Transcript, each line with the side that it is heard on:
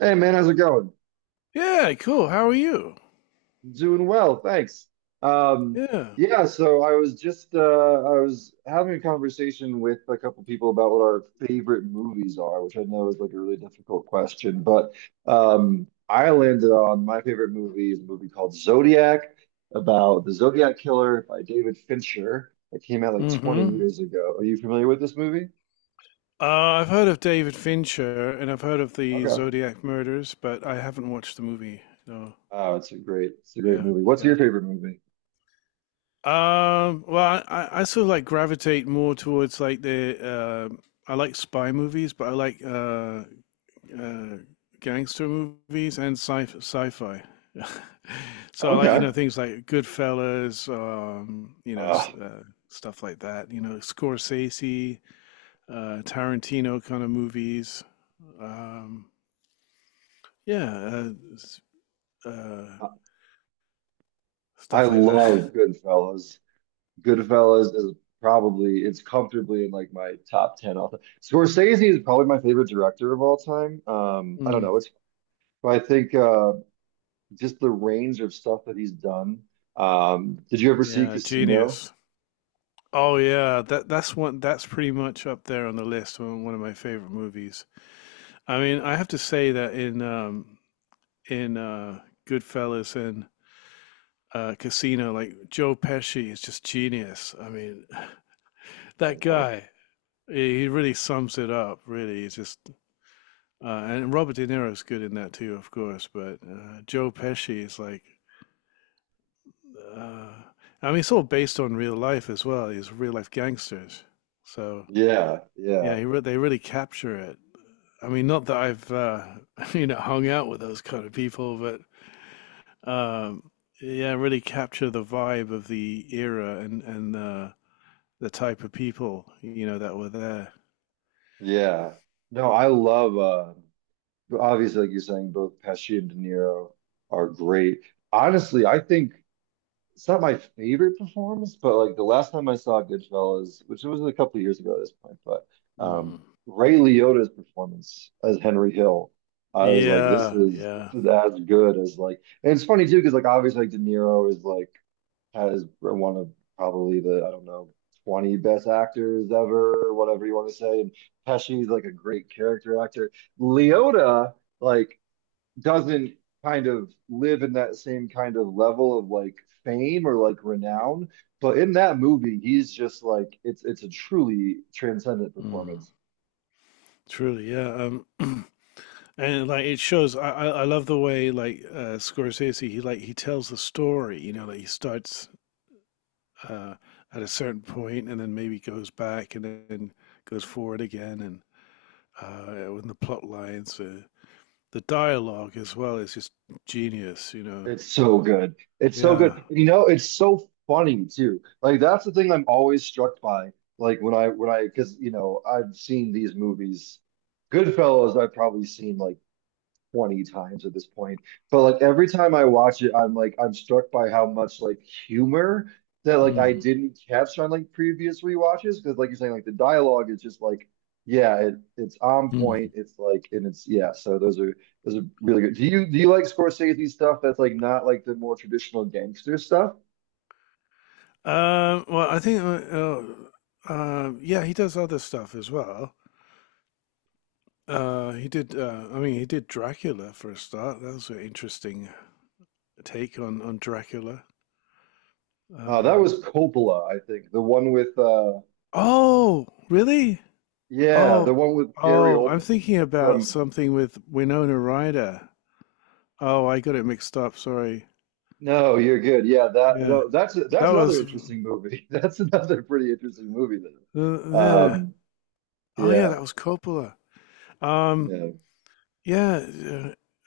right: Hey man, how's it going?
left: Yeah, cool. How are you?
right: Doing well, thanks. Um,
left: Yeah.
right: yeah, so I was just I was having a conversation with a couple people about what our favorite movies are, which I know is like a really difficult question, but I landed on my favorite movie is a movie called Zodiac about the Zodiac Killer by David Fincher that came out like 20
left: Mm-hmm.
right: years ago. Are you familiar with this movie?
left: I've heard of David Fincher and I've heard of the
right: Okay.
left: Zodiac murders, but I haven't watched the movie. No.
right: Oh, it's a great
left: Yeah.
right: movie. What's your
left: Yeah.
right: favorite movie?
left: Well, I sort of like gravitate more towards like the I like spy movies, but I like uh, gangster movies and sci-fi. So I like
right: Okay.
left: things like Goodfellas,
right: Ugh.
left: stuff like that. You know Scorsese. Tarantino kind of movies. Um, yeah, uh, uh,
right: I
left: stuff like that.
right: love Goodfellas. Goodfellas is probably it's comfortably in like my top ten all time. Scorsese is probably my favorite director of all time. I don't
left: Mm,
right: know. It's I think just the range of stuff that he's done. Did you ever see
left: yeah,
right: Casino?
left: genius. Oh yeah, that's one. That's pretty much up there on the list. One of my favorite movies. I mean, I have to say that in Goodfellas and Casino, like Joe Pesci is just genius. I mean,
right: I
left: that
right: don't know.
left: guy. He really sums it up. Really, he's just and Robert De Niro's good in that too, of course. But Joe Pesci is like, uh, I mean, it's all based on real life as well. He's real life gangsters, so
right: Yeah,
left: yeah,
right: yeah,
left: they really capture it. I mean, not that I've you know hung out with those kind of people, but um, yeah, really capture the vibe of the era and the type of people you know that were there.
right: yeah. No, I love obviously like you're saying, both Pesci and De Niro are great. Honestly, I think it's not my favorite performance, but like the last time I saw Goodfellas, which was a couple of years ago at this point, but um,
left: Mm.
right: Ray Liotta's performance as Henry Hill, I was like,
left: Yeah,
right: this
left: yeah,
right: is as good as like, and it's funny too because like obviously like De Niro is like has one of probably the I don't know. 20 best actors ever, or whatever you want to say. And Pesci's like a great character actor. Liotta like doesn't kind of live in that same kind of level of like fame or like renown. But in that movie, he's just like it's a truly transcendent
left: mm,
right: performance.
left: truly, yeah. Um, And like it shows, I love the way like Scorsese, he tells the story. You know, like he starts uh, at a certain point and then maybe goes back and then goes forward again, and with the plot lines, the dialogue as well is just genius. You know,
right: It's so good. It's so good.
left: yeah.
right: You know, it's so funny too. Like that's the thing I'm always struck by. Like when I because you know I've seen these movies. Goodfellas, I've probably seen like 20 times at this point. But like every time I watch it, I'm struck by how much like humor that like I
left: Mm.
right: didn't catch on like previous rewatches because like you're saying like the dialogue is just like it's on point
left: Mm.
right: it's like and it's yeah so those are really good. Do you like Scorsese stuff that's like not like the more traditional gangster stuff?
left: Well, I think yeah, he does other stuff as well. He did. I mean, he did Dracula for a start. That was an interesting take on Dracula.
right: That
left: Um,
right: was Coppola, I think. The one with
left: oh, really?
right: yeah,
left: Oh,
right: the one with Gary
left: oh,
right: Oldman
left: I'm thinking about
right: from.
left: something with Winona Ryder. Oh, I got it mixed up. Sorry.
right: No, you're good. Yeah, that
left: Yeah,
right: no,
left: that
right: that's another
left: was
right: interesting movie. That's another pretty interesting movie though.
left: yeah.
right: Um,
left: Oh, yeah,
right: yeah,
left: that was Coppola. Um,
right: yeah,
left: yeah,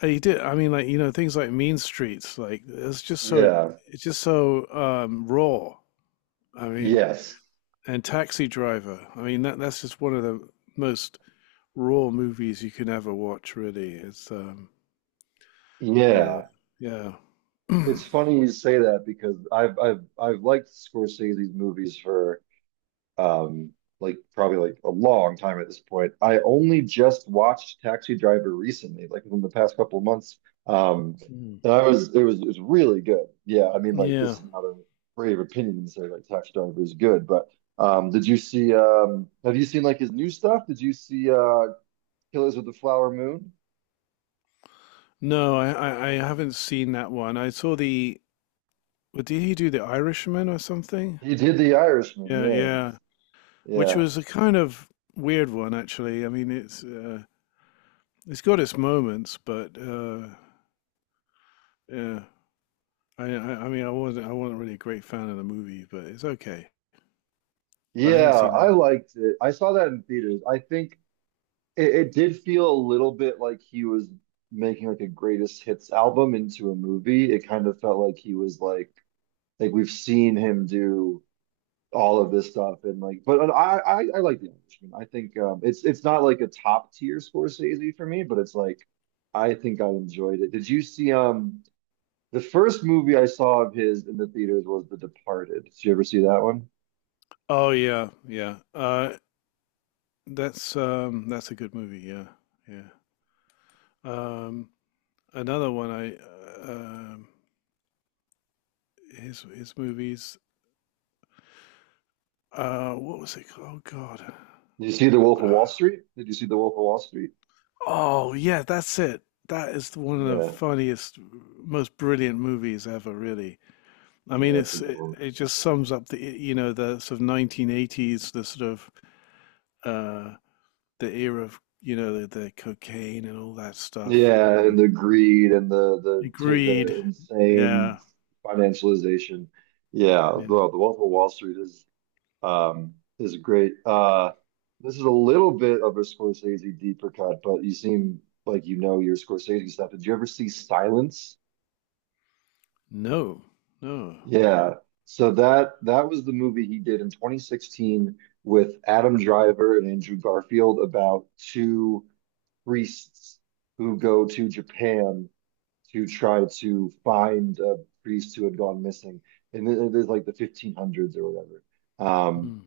left: uh, he did. I mean, like you know, things like Mean Streets, like
right: yeah,
left: it's just so raw. I mean,
right: yes,
left: and Taxi Driver. I mean, that's just one of the most raw movies you can ever watch. Really, it's you know,
right: yeah.
left: yeah,
right: It's funny you say that because I've liked Scorsese's movies for um, like probably like a long time at this point. I only just watched Taxi Driver recently, like within the past couple of months. Um,
left: Mm.
right: and I was it was it was really good. Yeah, I mean like this
left: Yeah.
right: is not a brave opinion to say like Taxi Driver is good, but did you see have you seen like his new stuff? Did you see Killers of the Flower Moon?
left: No, I haven't seen that one. I saw the. What did he do? The Irishman or something?
right: He did The Irishman.
left: Yeah,
right: Yeah,
left: yeah. Which
right: yeah,
left: was a kind of weird one, actually. I mean, it's got its moments, but yeah. I mean, I wasn't really a great fan of the movie, but it's okay. But I haven't
right: yeah.
left: seen the.
right: I
left: Other-
right: liked it. I saw that in theaters. I think it, it did feel a little bit like he was making like a greatest hits album into a movie. It kind of felt like he was like we've seen him do all of this stuff and like but I like The Irishman. I think it's not like a top tier Scorsese for me, but it's like I think I enjoyed it. Did you see the first movie I saw of his in the theaters was The Departed. Did you ever see that one?
left: Oh yeah, yeah. That's that's a good movie. Yeah, yeah. Um, Another one I his movies. What was it called? Oh God. Uh,
right: Did you see The Wolf of Wall Street?
left: Oh yeah, that's it. That is one of the
right: Yeah,
left: funniest, most brilliant movies ever. Really, I
right: yeah,
left: mean,
right: that's a
left: it's
right: good
left: it,
right: one.
left: it just sums up the you know the sort of 1980s, the sort of uh the era of you know the cocaine and all that stuff
right: Yeah, and
left: and
right: the greed and the
left: the
right: the ta-
left: greed.
right: the insane
left: Yeah,
right: financialization. Yeah,
left: yeah.
right: well, the Wolf of Wall Street is great. This is a little bit of a Scorsese deeper cut, but you seem like you know your Scorsese stuff. Did you ever see Silence?
left: No, no.
right: Yeah. So that that was the movie he did in 2016 with Adam Driver and Andrew Garfield about two priests who go to Japan to try to find a priest who had gone missing. And it is like the 1500s or whatever. Um,
left: Hmm.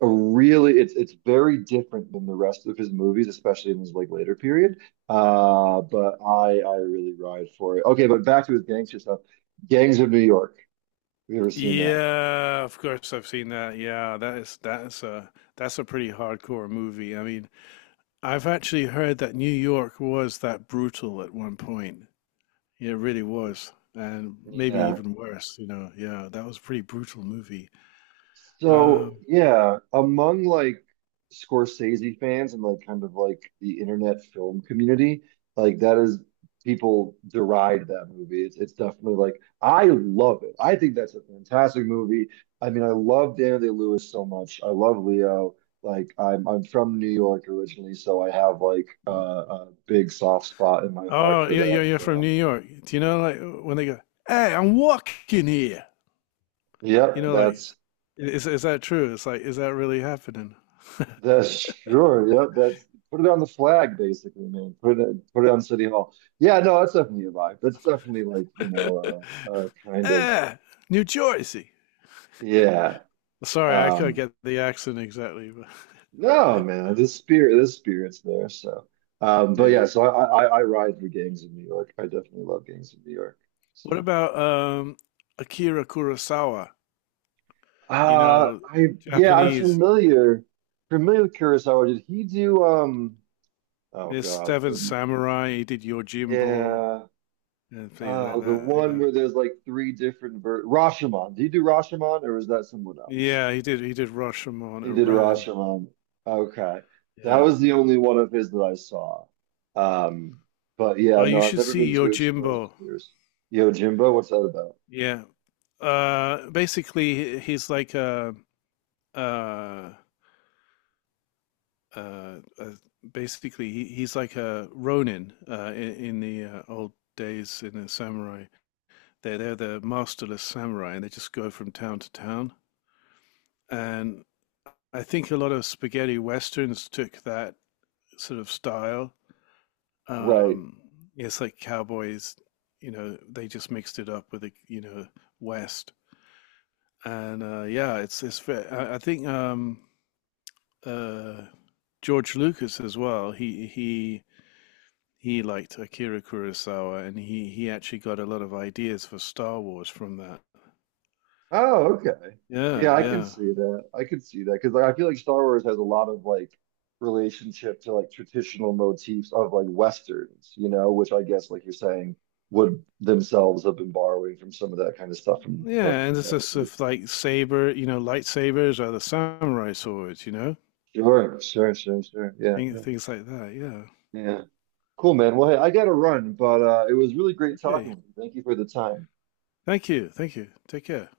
right: a really, it's very different than the rest of his movies, especially in his like later period. But I really ride for it. Okay, but back to his gangster stuff. Gangs of New York. Have you ever seen that?
left: Yeah, of course I've seen that. Yeah, that's a pretty hardcore movie. I mean, I've actually heard that New York was that brutal at one point. Yeah, it really was, and maybe
right: Yeah.
left: even worse. You know, yeah, that was a pretty brutal movie.
right: So
left: Um,
right: yeah, among like Scorsese fans and like kind of like the internet film community, like that is people deride that movie. It's definitely like I love it. I think that's a fantastic movie. I mean, I love Daniel Day-Lewis so much. I love Leo. Like I'm from New York originally, so I have like a big soft spot in my heart
left: oh,
right: for
left: yeah, you're
right: that.
left: you're from
right: So
left: New York. Do you know like when they go, "Hey, I'm walking here," you
right: yep,
left: know, like is that true? It's like, is that really happening?
right: that's sure. Yep. That's put it on the flag, basically, man. Put it on City Hall. Yeah, no, that's definitely a vibe. That's definitely like, you know, kind of
left: Eh, New Jersey.
right: yeah.
left: Sorry, I couldn't
right: Um
left: get the accent exactly, but
right: no, man, the spirit's there. So but
left: yeah.
right: yeah, so I ride for gangs in New York. I definitely love gangs in New York.
left: What
right: So
left: about Akira Kurosawa? You know,
right: I yeah, I'm
left: Japanese.
right: familiar familiar with Kurosawa. Did he do um oh
left: There's
right: God.
left: Seven Samurai. He did Yojimbo
right: Yeah.
left: and things like
right: Oh, the one
left: that.
right: where there's like three different ver Rashomon. Did you do Rashomon or was that someone else?
left: Yeah, yeah. He did. He did Rashomon,
right: He did
left: Iran.
right: Rashomon. Okay. That
left: Yeah.
right: was the only one of his that I saw. Um, but yeah,
left: Oh, you
right: no, I've
left: should
right: never
left: see
right: been too exposed to
left: Yojimbo.
right: yours. Yo, Jimbo, what's that about?
left: Yeah. Basically, he's like a uh, uh, uh, basically he's like a ronin in the old days in the samurai. They're the masterless samurai, and they just go from town to town. And I think a lot of spaghetti westerns took that sort of style.
right: Right.
left: Um, it's like cowboys, you know, they just mixed it up with the you know west. And yeah, it's it's. Ve- I think uh, George Lucas as well. He liked Akira Kurosawa, and he actually got a lot of ideas for Star Wars from that.
right: Oh, okay.
left: Yeah,
right: Yeah, I can
left: yeah,
right: see that. I can see that because like, I feel like Star Wars has a lot of like relationship to like traditional motifs of like Westerns, you know, which I guess like you're saying would themselves have been borrowing from some of that kind of stuff from
left: yeah. And it's just sort
right: Japanese.
left: of like saber, you know, lightsabers are the samurai swords, you know,
right: Sure. Yeah,
left: things like that. Yeah.
right: yeah. Cool, man. Well, hey, I gotta run, but it was really great
left: Okay.
right: talking with you. Thank you for the time.
left: Thank you. Thank you. Take care.